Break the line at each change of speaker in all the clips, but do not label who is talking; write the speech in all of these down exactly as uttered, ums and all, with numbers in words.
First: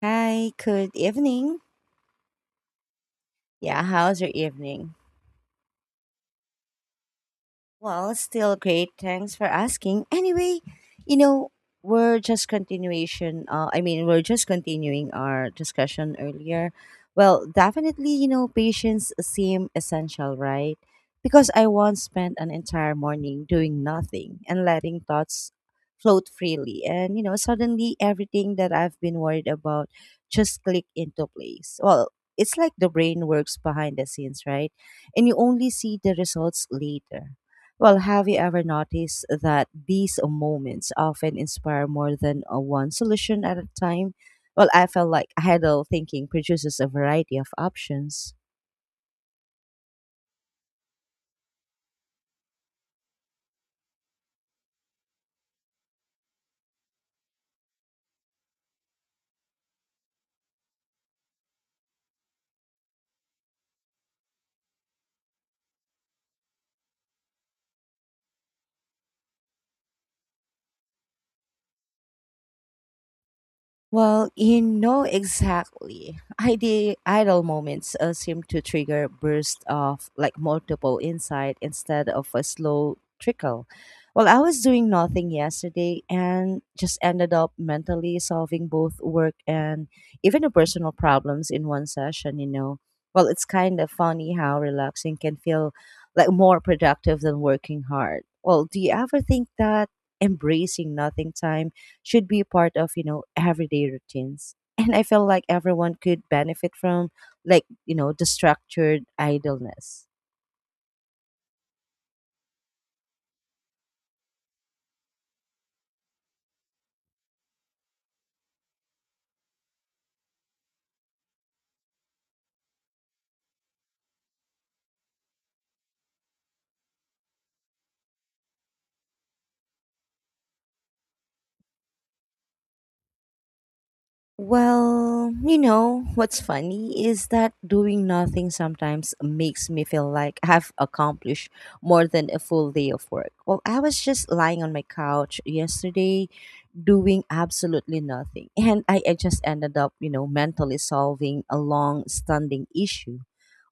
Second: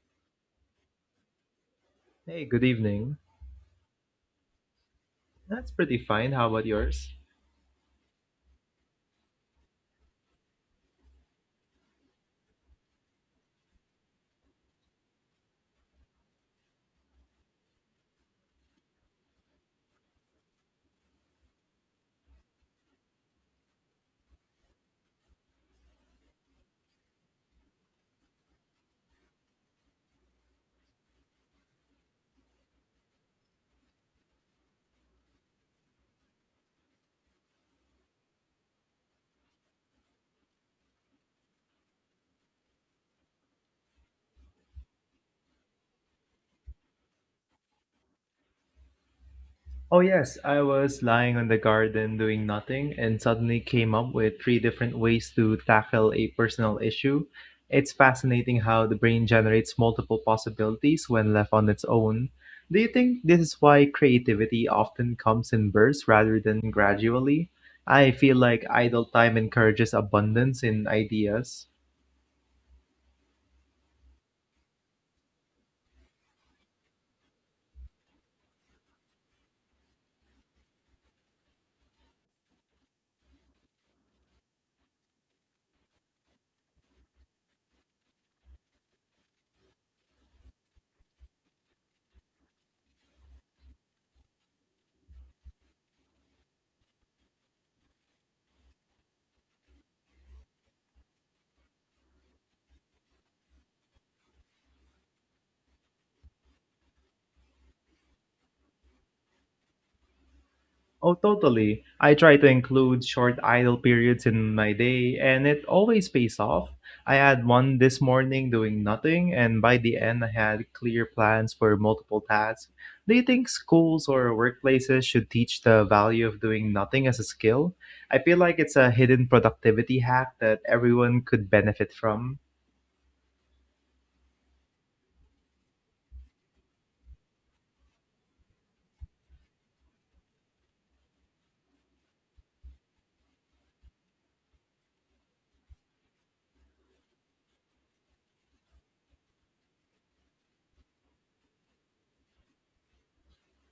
Hi, good evening.
Hey, good evening.
Yeah, how's your evening?
That's pretty fine. How about yours?
Well, still great. Thanks for asking. Anyway, you know, we're just continuation. Uh, I mean, we're just continuing our discussion earlier. Well, definitely, you know, patience seem essential, right? Because I once spent an entire morning doing nothing and letting thoughts float freely, and you know, suddenly everything that I've been worried about just click into place. Well, it's like the brain works behind the scenes, right? And you only see the results later. Well, have you ever noticed that these moments often inspire more than uh, one solution at a time? Well, I felt like idle thinking produces a variety of options.
Oh, yes. I was lying on the garden doing nothing and suddenly came up with three different ways to tackle a personal issue. It's fascinating how the brain generates multiple possibilities when left on its own. Do you think this is why creativity often comes in bursts rather than gradually? I feel like idle time encourages abundance in ideas.
Well, you know exactly. Ide- idle moments uh, seem to trigger bursts of like multiple insight instead of a slow trickle. Well, I was doing nothing yesterday and just ended up mentally solving both work and even the personal problems in one session, you know. Well, it's kind of funny how relaxing can feel like more productive than working hard. Well, do you ever think that embracing nothing time should be part of, you know, everyday routines. And I feel like everyone could benefit from like, you know, the structured idleness.
Oh, totally. I try to include short idle periods in my day, and it always pays off. I had one this morning doing nothing, and by the end, I had clear plans for multiple tasks. Do you think schools or workplaces should teach the value of doing nothing as a skill? I feel like it's a hidden productivity hack that everyone could benefit from.
Well, you know, what's funny is that doing nothing sometimes makes me feel like I've accomplished more than a full day of work. Well, I was just lying on my couch yesterday doing absolutely nothing. And I, I just ended up, you know, mentally solving a long standing issue.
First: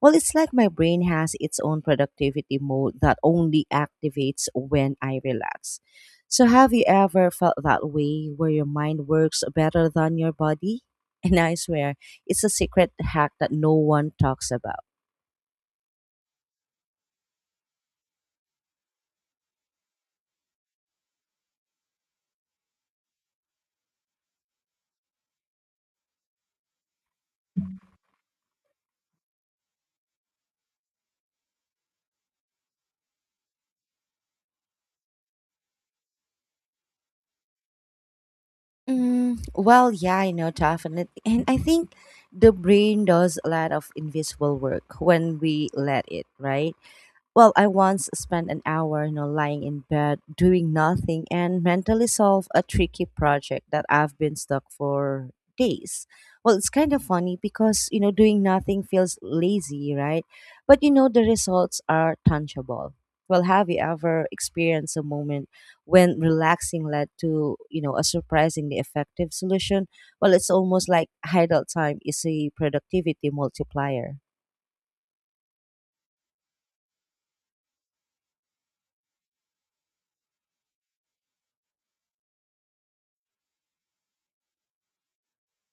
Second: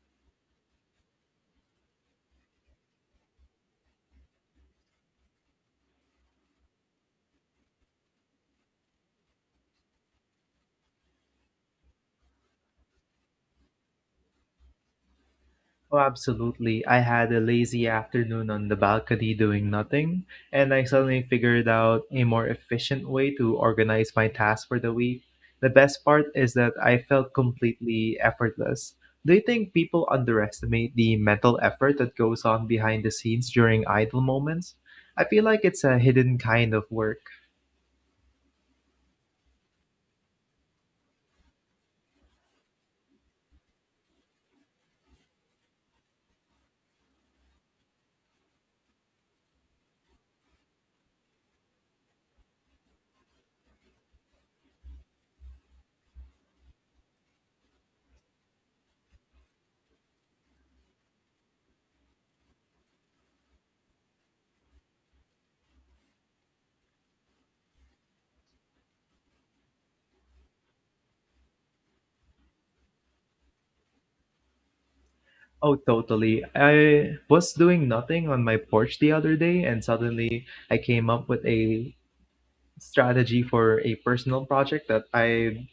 Well, it's like my brain has its own productivity mode that only activates when I relax. So, have you ever felt that way where your mind works better than your body? And I swear, it's a secret hack that no one talks about.
Oh, absolutely. I had a lazy afternoon on the balcony doing nothing, and I suddenly figured out a more efficient way to organize my tasks for the week. The best part is that I felt completely effortless. Do you think people underestimate the mental effort that goes on behind the scenes during idle moments? I feel like it's a hidden kind of work.
Mm, well, yeah, I know, definitely. And I think the brain does a lot of invisible work when we let it, right? Well, I once spent an hour, you know, lying in bed doing nothing and mentally solve a tricky project that I've been stuck for days. Well, it's kind of funny because, you know, doing nothing feels lazy, right? But you know the results are tangible. Well, have you ever experienced a moment when relaxing led to, you know, a surprisingly effective solution? Well, it's almost like idle time is a productivity multiplier.
Oh, totally. I was doing nothing on my porch the other day, and suddenly I came up with a strategy for a personal project that I've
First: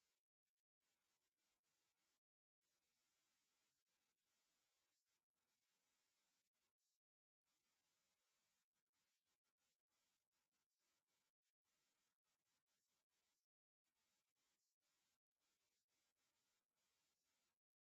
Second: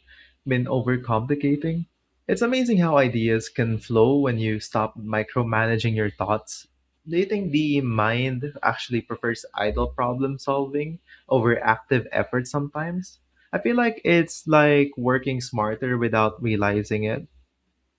been overcomplicating. It's amazing how ideas can flow when you stop micromanaging your thoughts. Do you think the mind actually prefers idle problem solving over active effort sometimes? I feel like it's like working smarter without realizing it.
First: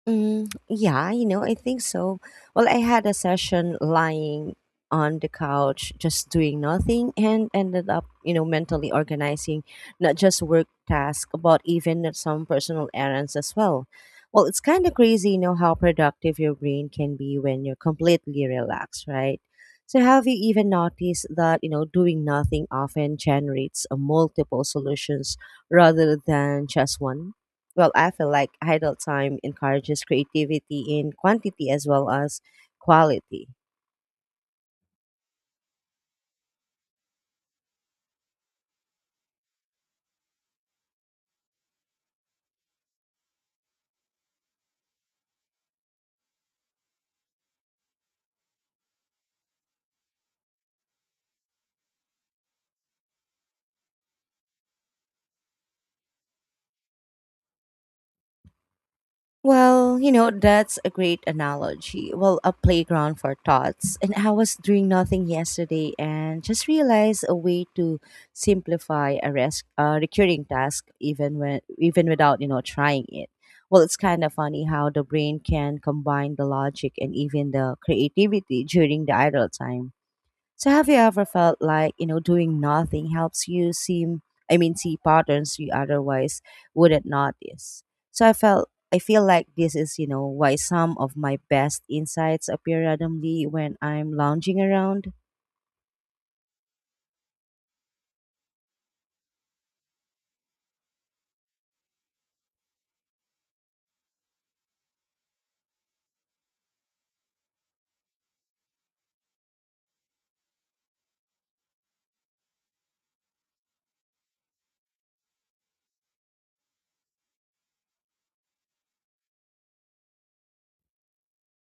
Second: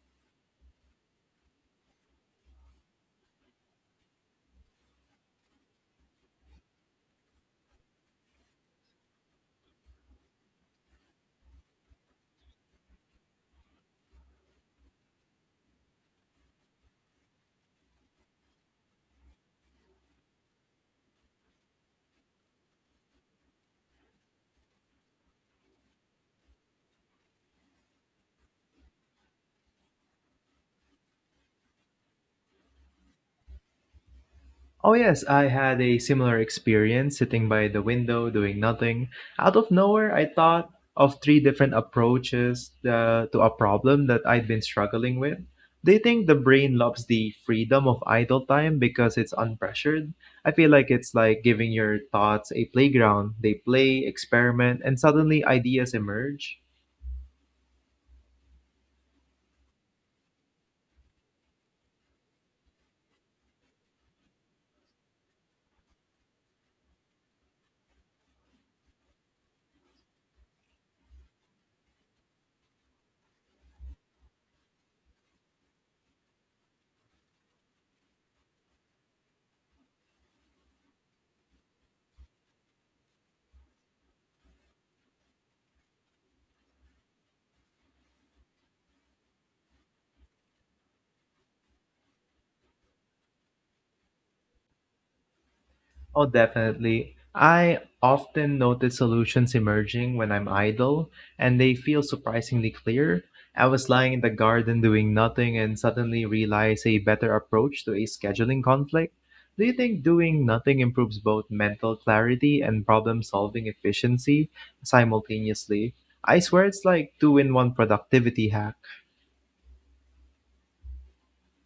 Mm, yeah, you know, I think so. Well, I had a session lying on the couch, just doing nothing, and ended up, you know, mentally organizing not just work tasks, but even at some personal errands as well. Well, it's kind of crazy, you know, how productive your brain can be when you're completely relaxed, right? So, have you even noticed that, you know, doing nothing often generates uh, multiple solutions rather than just one? Well, I feel like idle time encourages creativity in quantity as well as quality.
Oh, yes, I had a similar experience sitting by the window doing nothing. Out of nowhere, I thought of three different approaches uh, to a problem that I'd been struggling with. Do you think the brain loves the freedom of idle time because it's unpressured? I feel like it's like giving your thoughts a playground. They play, experiment, and suddenly ideas emerge.
Well, you know, that's a great analogy. Well, a playground for thoughts. And I was doing nothing yesterday and just realized a way to simplify a res- uh, recurring task even when even without, you know, trying it. Well, it's kind of funny how the brain can combine the logic and even the creativity during the idle time. So have you ever felt like, you know, doing nothing helps you seem I mean see patterns you otherwise wouldn't notice. So I felt I feel like this is, you know, why some of my best insights appear randomly when I'm lounging around.
Oh, definitely. I often notice solutions emerging when I'm idle, and they feel surprisingly clear. I was lying in the garden doing nothing and suddenly realized a better approach to a scheduling conflict. Do you think doing nothing improves both mental clarity and problem solving efficiency simultaneously? I swear it's like two in one productivity hack.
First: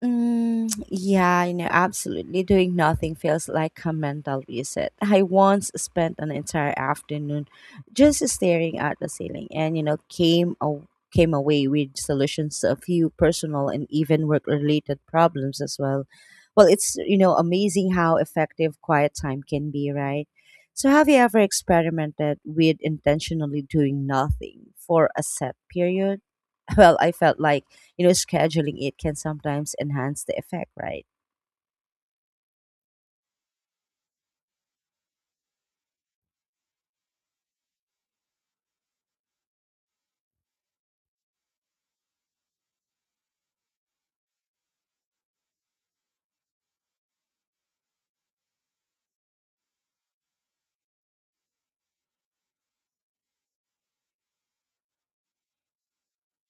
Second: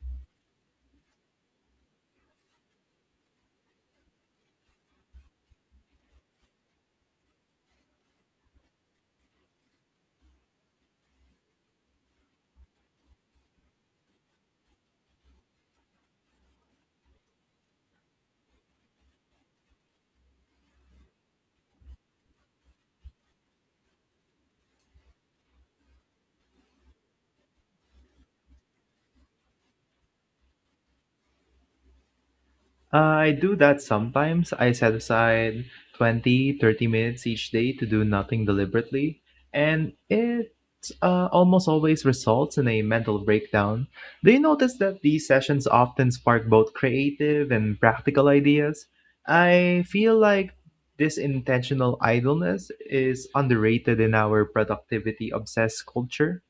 Mm, yeah, you know, absolutely. Doing nothing feels like a mental reset. I once spent an entire afternoon just staring at the ceiling, and you know, came aw- came away with solutions to a few personal and even work related problems as well. Well, it's you know amazing how effective quiet time can be, right? So, have you ever experimented with intentionally doing nothing for a set period? Well, I felt like you know scheduling it can sometimes enhance the effect right.
Uh, I do that sometimes. I set aside twenty, thirty minutes each day to do nothing deliberately, and it uh, almost always results in a mental breakdown. Do you notice that these sessions often spark both creative and practical ideas? I feel like this intentional idleness is underrated in our productivity obsessed culture.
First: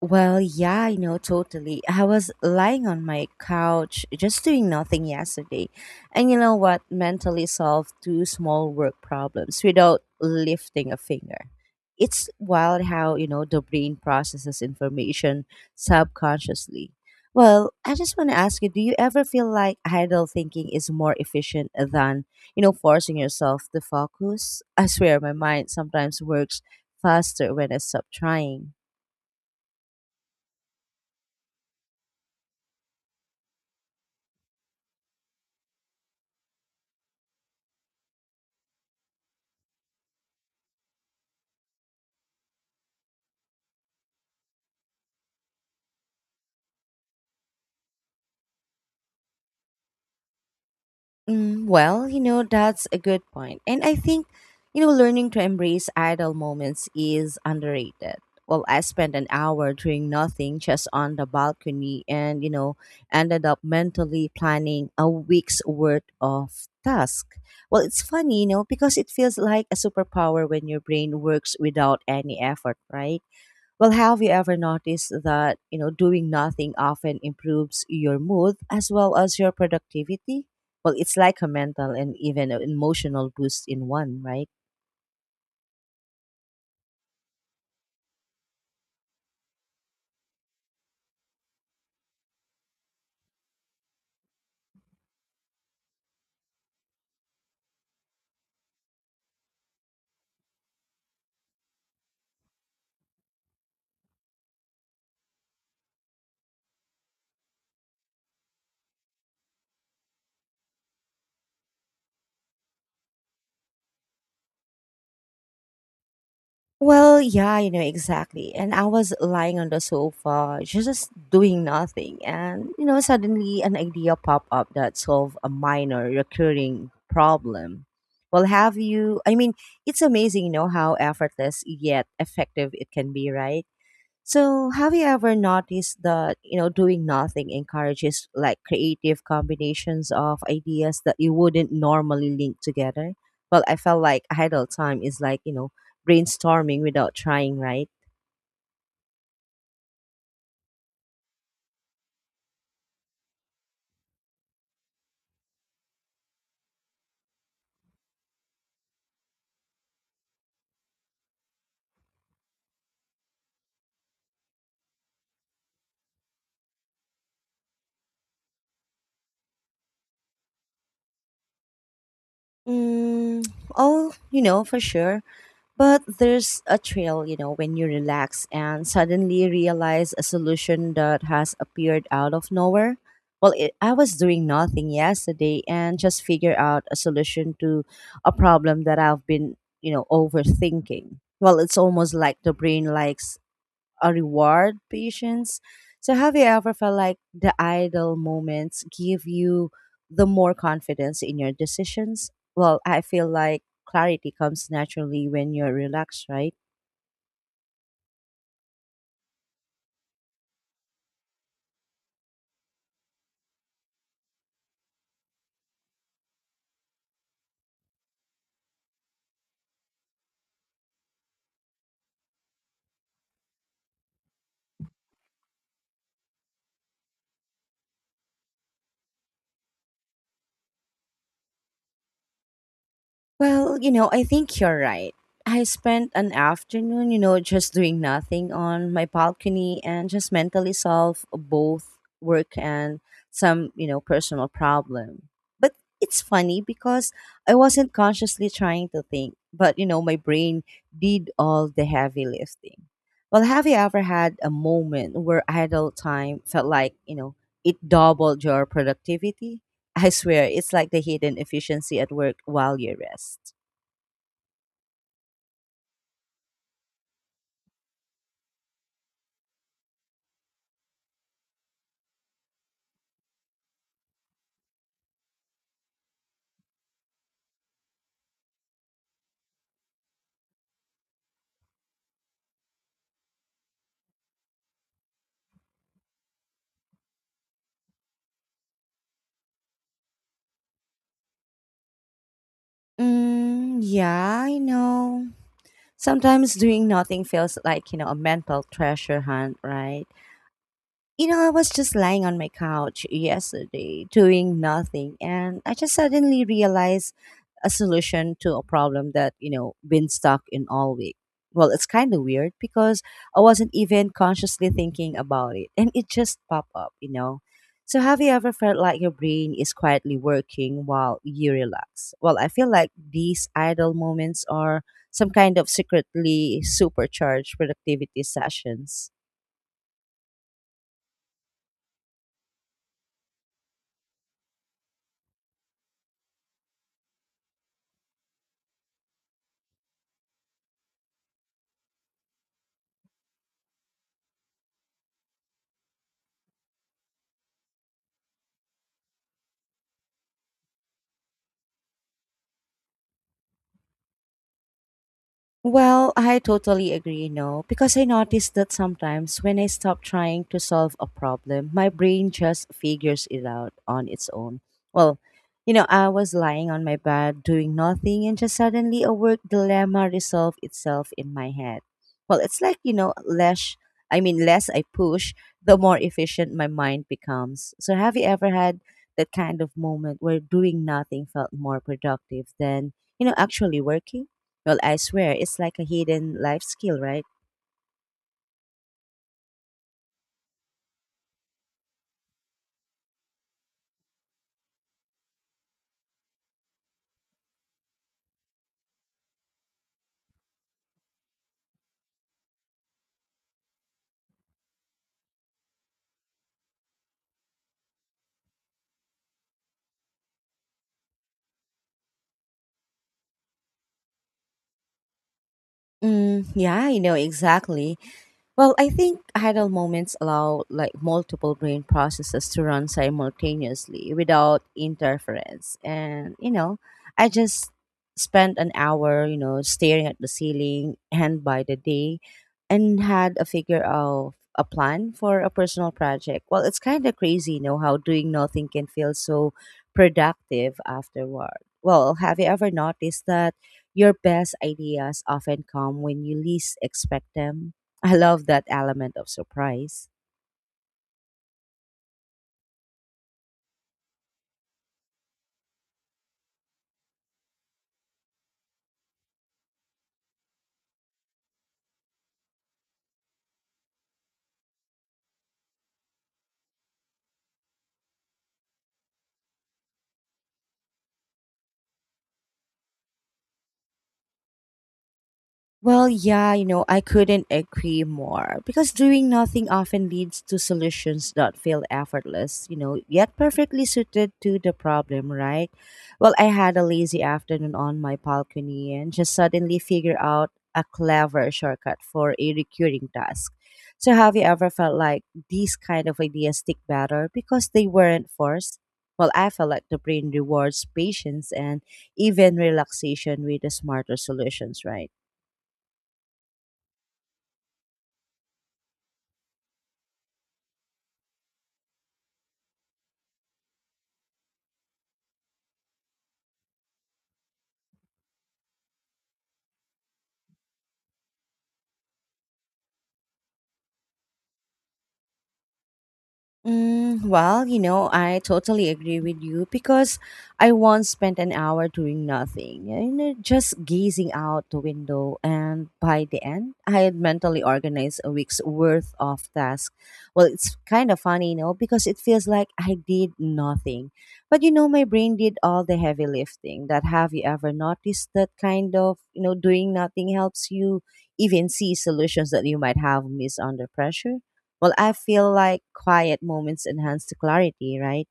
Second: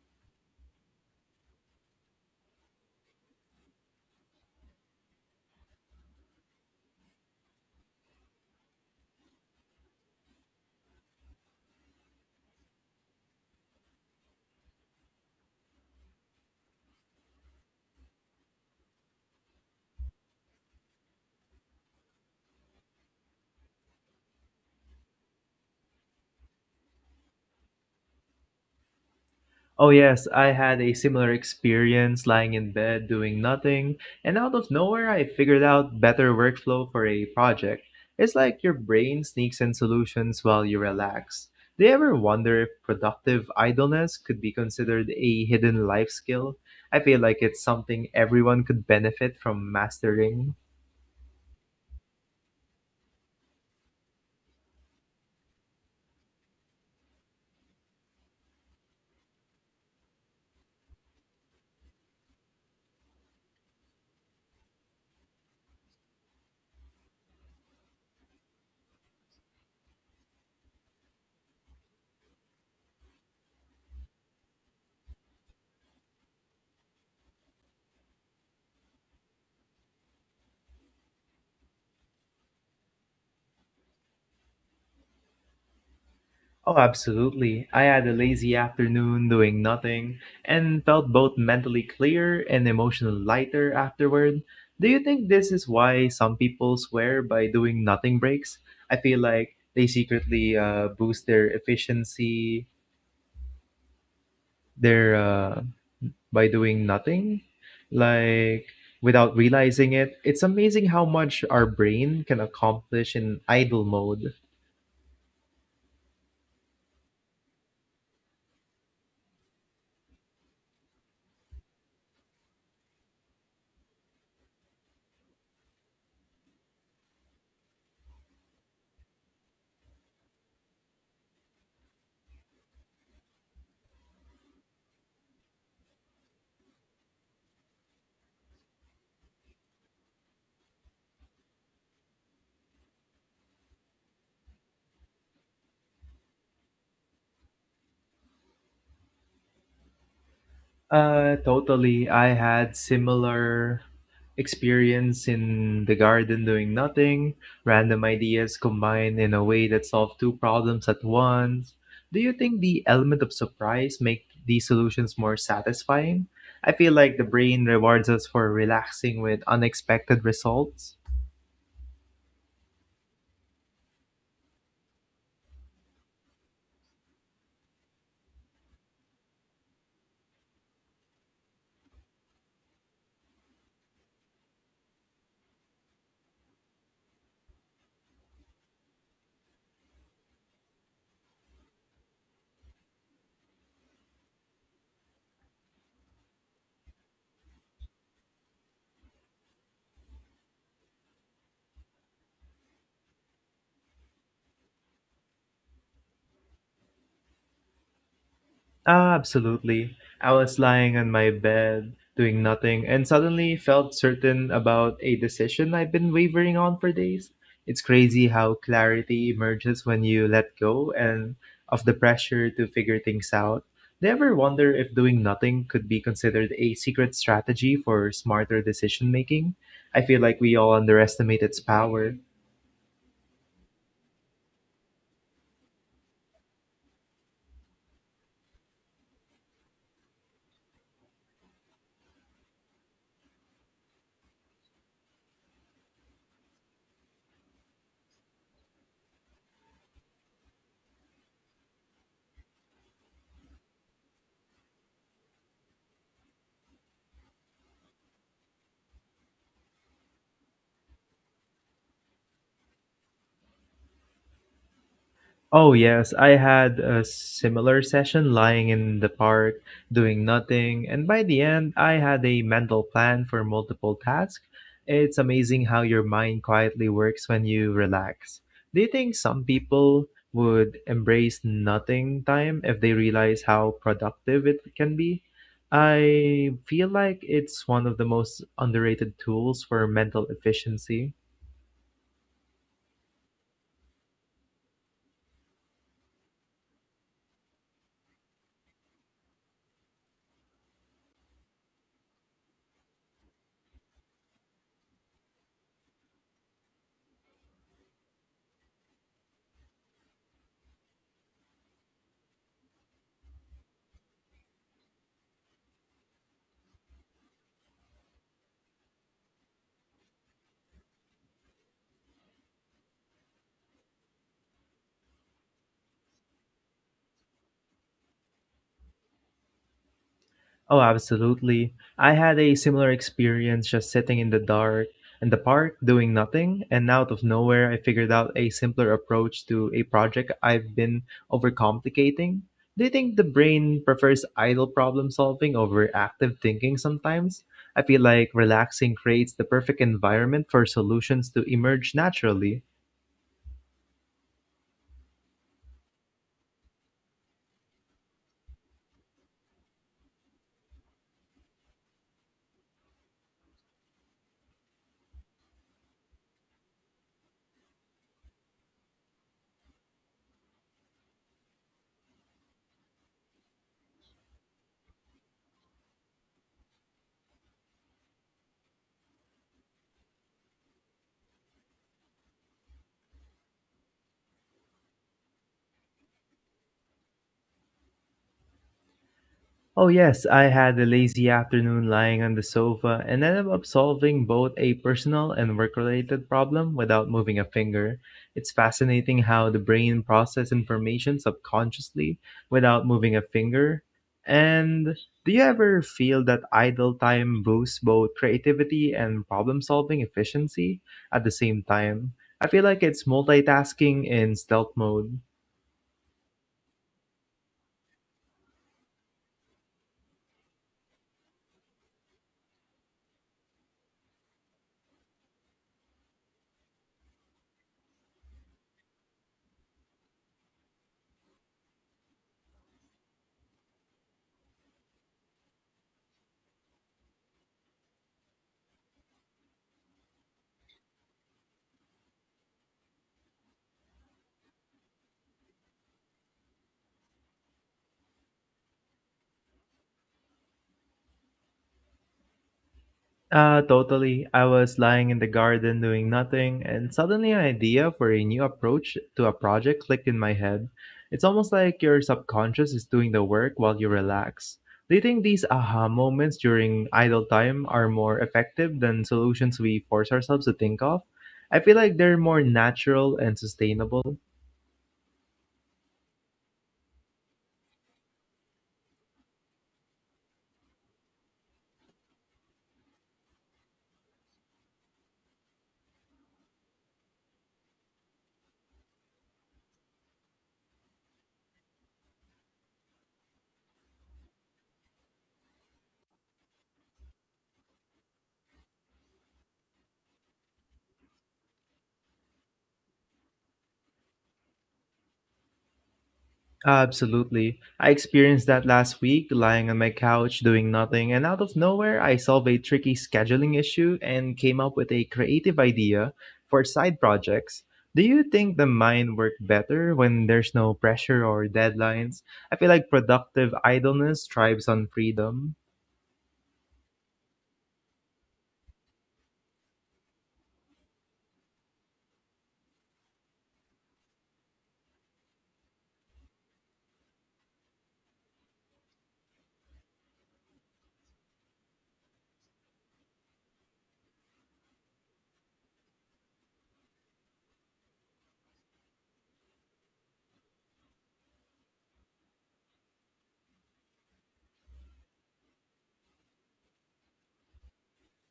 Well, yeah, I know totally. I was lying on my couch just doing nothing yesterday. And you know what? Mentally solved two small work problems without lifting a finger. It's wild how, you know, the brain processes information subconsciously. Well, I just want to ask you, do you ever feel like idle thinking is more efficient than, you know, forcing yourself to focus? I swear my mind sometimes works faster when I stop trying.
Oh, yes, I had a similar experience lying in bed doing nothing, and out of nowhere, I figured out better workflow for a project. It's like your brain sneaks in solutions while you relax. Do you ever wonder if productive idleness could be considered a hidden life skill? I feel like it's something everyone could benefit from mastering.
Mm, well, you know, that's a good point. And I think, you know, learning to embrace idle moments is underrated. Well, I spent an hour doing nothing just on the balcony and, you know, ended up mentally planning a week's worth of tasks. Well, it's funny, you know, because it feels like a superpower when your brain works without any effort, right? Well, have you ever noticed that, you know, doing nothing often improves your mood as well as your productivity? Well, it's like a mental and even an emotional boost in one, right?
Oh, absolutely. I had a lazy afternoon doing nothing and felt both mentally clear and emotionally lighter afterward. Do you think this is why some people swear by doing nothing breaks? I feel like they secretly uh, boost their efficiency their uh, by doing nothing, like without realizing it. It's amazing how much our brain can accomplish in idle mode.
Well, yeah, you know, exactly. And I was lying on the sofa, just doing nothing. And, you know, suddenly an idea popped up that solved a minor recurring problem. Well, have you, I mean, It's amazing, you know, how effortless yet effective it can be, right? So, have you ever noticed that, you know, doing nothing encourages like creative combinations of ideas that you wouldn't normally link together? Well, I felt like idle time is like, you know, brainstorming without trying, right?
Uh, totally. I had similar experience in the garden doing nothing, random ideas combined in a way that solve two problems at once. Do you think the element of surprise make these solutions more satisfying? I feel like the brain rewards us for relaxing with unexpected results.
Mm, oh, you know, for sure. But there's a trail, you know, when you relax and suddenly realize a solution that has appeared out of nowhere. Well, it, I was doing nothing yesterday and just figure out a solution to a problem that I've been, you know, overthinking. Well, it's almost like the brain likes uh, reward patience. So, have you ever felt like the idle moments give you the more confidence in your decisions? Well, I feel like clarity comes naturally when you're relaxed, right?
Ah, absolutely. I was lying on my bed, doing nothing, and suddenly felt certain about a decision I've been wavering on for days. It's crazy how clarity emerges when you let go and of the pressure to figure things out. Do you ever wonder if doing nothing could be considered a secret strategy for smarter decision making? I feel like we all underestimate its power.
Well, you know, I think you're right. I spent an afternoon, you know, just doing nothing on my balcony and just mentally solve both work and some, you know, personal problem. But it's funny because I wasn't consciously trying to think, but you know, my brain did all the heavy lifting. Well, have you ever had a moment where idle time felt like, you know, it doubled your productivity? I swear, it's like the hidden efficiency at work while you rest.
Oh, yes, I had a similar session lying in the park, doing nothing, and by the end, I had a mental plan for multiple tasks. It's amazing how your mind quietly works when you relax. Do you think some people would embrace nothing time if they realize how productive it can be? I feel like it's one of the most underrated tools for mental efficiency.
Mm, yeah, I know. Sometimes doing nothing feels like, you know, a mental treasure hunt, right? You know, I was just lying on my couch yesterday doing nothing, and I just suddenly realized a solution to a problem that, you know, been stuck in all week. Well, it's kind of weird because I wasn't even consciously thinking about it, and it just popped up, you know. So, have you ever felt like your brain is quietly working while you relax? Well, I feel like these idle moments are some kind of secretly supercharged productivity sessions.
Oh, absolutely. I had a similar experience just sitting in the dark in the park doing nothing, and out of nowhere, I figured out a simpler approach to a project I've been overcomplicating. Do you think the brain prefers idle problem solving over active thinking sometimes? I feel like relaxing creates the perfect environment for solutions to emerge naturally.
Well, I totally agree, no, because I noticed that sometimes when I stop trying to solve a problem, my brain just figures it out on its own. Well, you know, I was lying on my bed doing nothing and just suddenly a work dilemma resolved itself in my head. Well, it's like, you know, less I mean less I push, the more efficient my mind becomes. So have you ever had that kind of moment where doing nothing felt more productive than, you know, actually working? Well, I swear, it's like a hidden life skill, right?
Oh, yes, I had a lazy afternoon lying on the sofa and ended up solving both a personal and work related problem without moving a finger. It's fascinating how the brain processes information subconsciously without moving a finger. And do you ever feel that idle time boosts both creativity and problem solving efficiency at the same time? I feel like it's multitasking in stealth mode.
Mm, yeah, I know exactly. Well, I think idle moments allow like multiple brain processes to run simultaneously without interference. And, you know, I just spent an hour, you know, staring at the ceiling and by the day and had a figure of a plan for a personal project. Well, it's kind of crazy, you know, how doing nothing can feel so productive afterward. Well, have you ever noticed that your best ideas often come when you least expect them? I love that element of surprise.
Uh, totally. I was lying in the garden doing nothing, and suddenly an idea for a new approach to a project clicked in my head. It's almost like your subconscious is doing the work while you relax. Do you think these aha moments during idle time are more effective than solutions we force ourselves to think of? I feel like they're more natural and sustainable.
Well, yeah, you know, I couldn't agree more because doing nothing often leads to solutions that feel effortless, you know, yet perfectly suited to the problem, right? Well, I had a lazy afternoon on my balcony and just suddenly figured out a clever shortcut for a recurring task. So, have you ever felt like these kind of ideas stick better because they weren't forced? Well, I felt like the brain rewards patience and even relaxation with the smarter solutions, right?
Absolutely. I experienced that last week, lying on my couch doing nothing, and out of nowhere, I solved a tricky scheduling issue and came up with a creative idea for side projects. Do you think the mind works better when there's no pressure or deadlines? I feel like productive idleness thrives on freedom.
Mm, well, you know, I totally agree with you because I once spent an hour doing nothing, you know, just gazing out the window. And by the end, I had mentally organized a week's worth of tasks. Well, it's kind of funny, you know, because it feels like I did nothing. But, you know, my brain did all the heavy lifting. That have you ever noticed that kind of, you know, doing nothing helps you even see solutions that you might have missed under pressure? Well, I feel like quiet moments enhance the clarity, right?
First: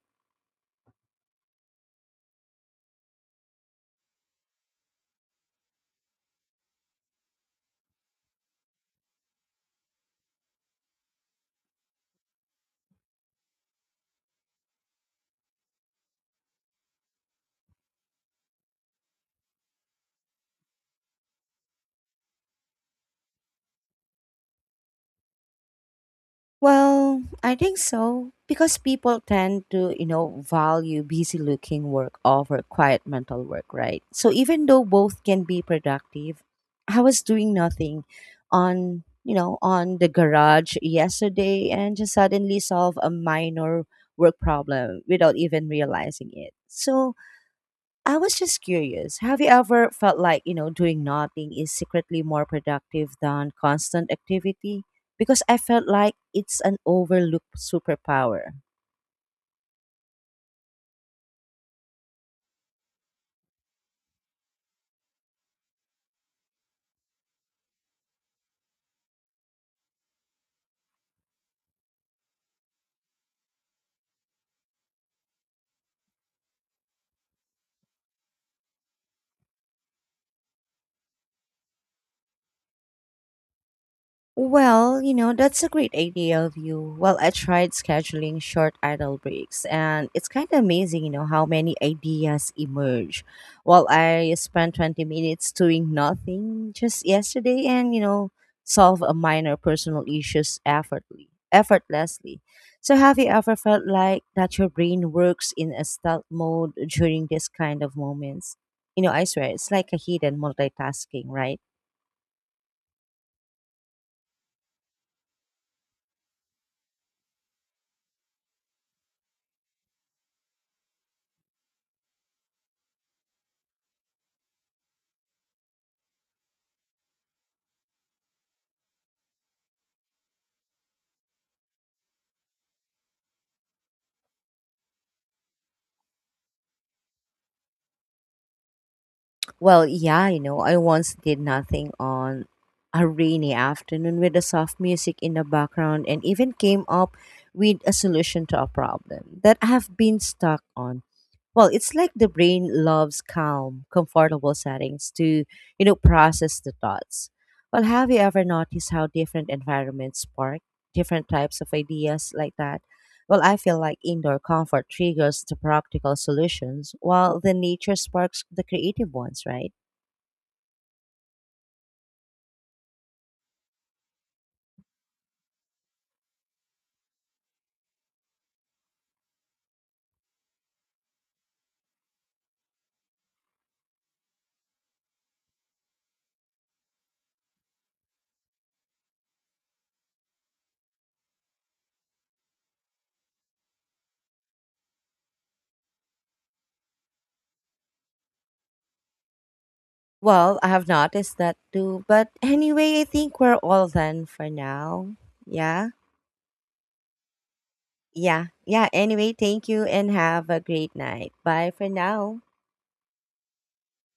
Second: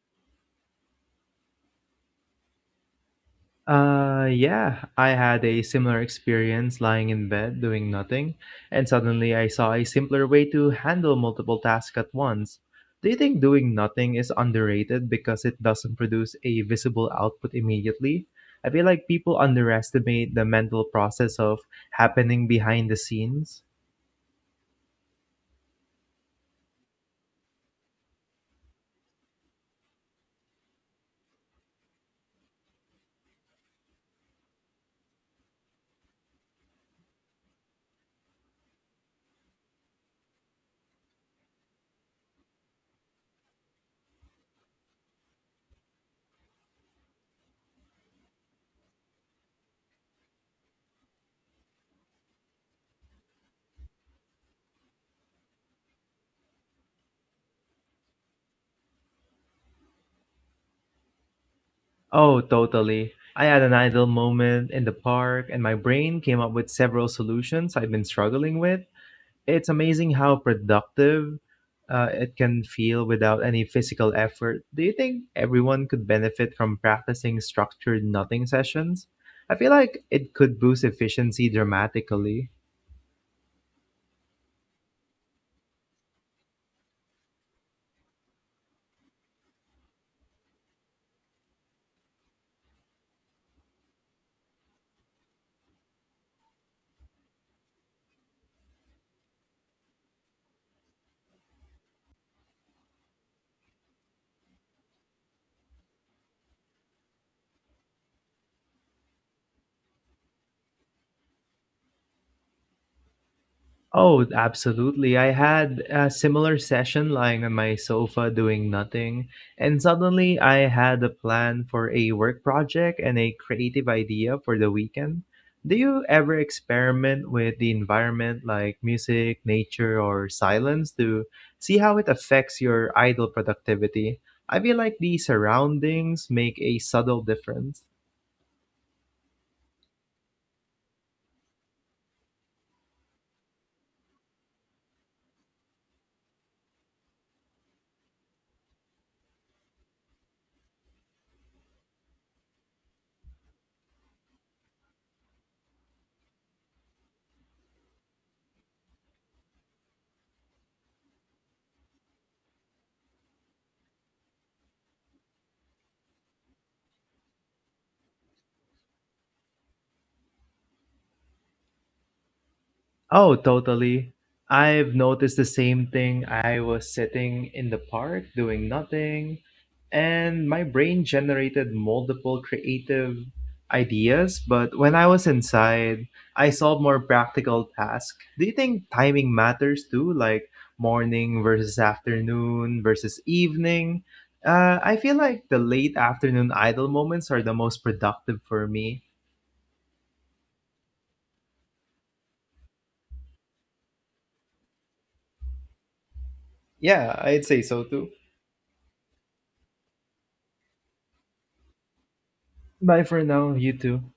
Uh, yeah, I had a similar experience lying in bed doing nothing, and suddenly I saw a simpler way to handle multiple tasks at once. Do you think doing nothing is underrated because it doesn't produce a visible output immediately? I feel like people underestimate the mental process of happening behind the scenes.
Well, I think so because people tend to, you know, value busy looking work over quiet mental work, right? So even though both can be productive, I was doing nothing on, you know, on the garage yesterday and just suddenly solve a minor work problem without even realizing it. So I was just curious. Have you ever felt like, you know, doing nothing is secretly more productive than constant activity? Because I felt like it's an overlooked superpower.
Oh, totally. I had an idle moment in the park, and my brain came up with several solutions I've been struggling with. It's amazing how productive uh, it can feel without any physical effort. Do you think everyone could benefit from practicing structured nothing sessions? I feel like it could boost efficiency dramatically.
Well, you know, that's a great idea of you. Well, I tried scheduling short idle breaks, and it's kind of amazing, you know, how many ideas emerge. Well, I spent twenty minutes doing nothing just yesterday and, you know, solve a minor personal issues effortlessly. Effortlessly. So, have you ever felt like that your brain works in a stealth mode during this kind of moments? You know, I swear, it's like a hidden multitasking, right?
Oh, absolutely. I had a similar session lying on my sofa doing nothing, and suddenly I had a plan for a work project and a creative idea for the weekend. Do you ever experiment with the environment like music, nature, or silence to see how it affects your idle productivity? I feel like the surroundings make a subtle difference.
Well, yeah, you know, I once did nothing on a rainy afternoon with the soft music in the background and even came up with a solution to a problem that I have been stuck on. Well, it's like the brain loves calm, comfortable settings to, you know, process the thoughts. Well, have you ever noticed how different environments spark different types of ideas like that? Well, I feel like indoor comfort triggers the practical solutions while the nature sparks the creative ones, right?
Oh, totally. I've noticed the same thing. I was sitting in the park doing nothing, and my brain generated multiple creative ideas. But when I was inside, I solved more practical tasks. Do you think timing matters too? Like morning versus afternoon versus evening? Uh, I feel like the late afternoon idle moments are the most productive for me.
Well, I have noticed that too. But anyway, I think we're all done for now. Yeah.
Yeah, I'd say so too.
Yeah. Yeah. Anyway, thank you and have a great night. Bye for now.
Bye for now, you too.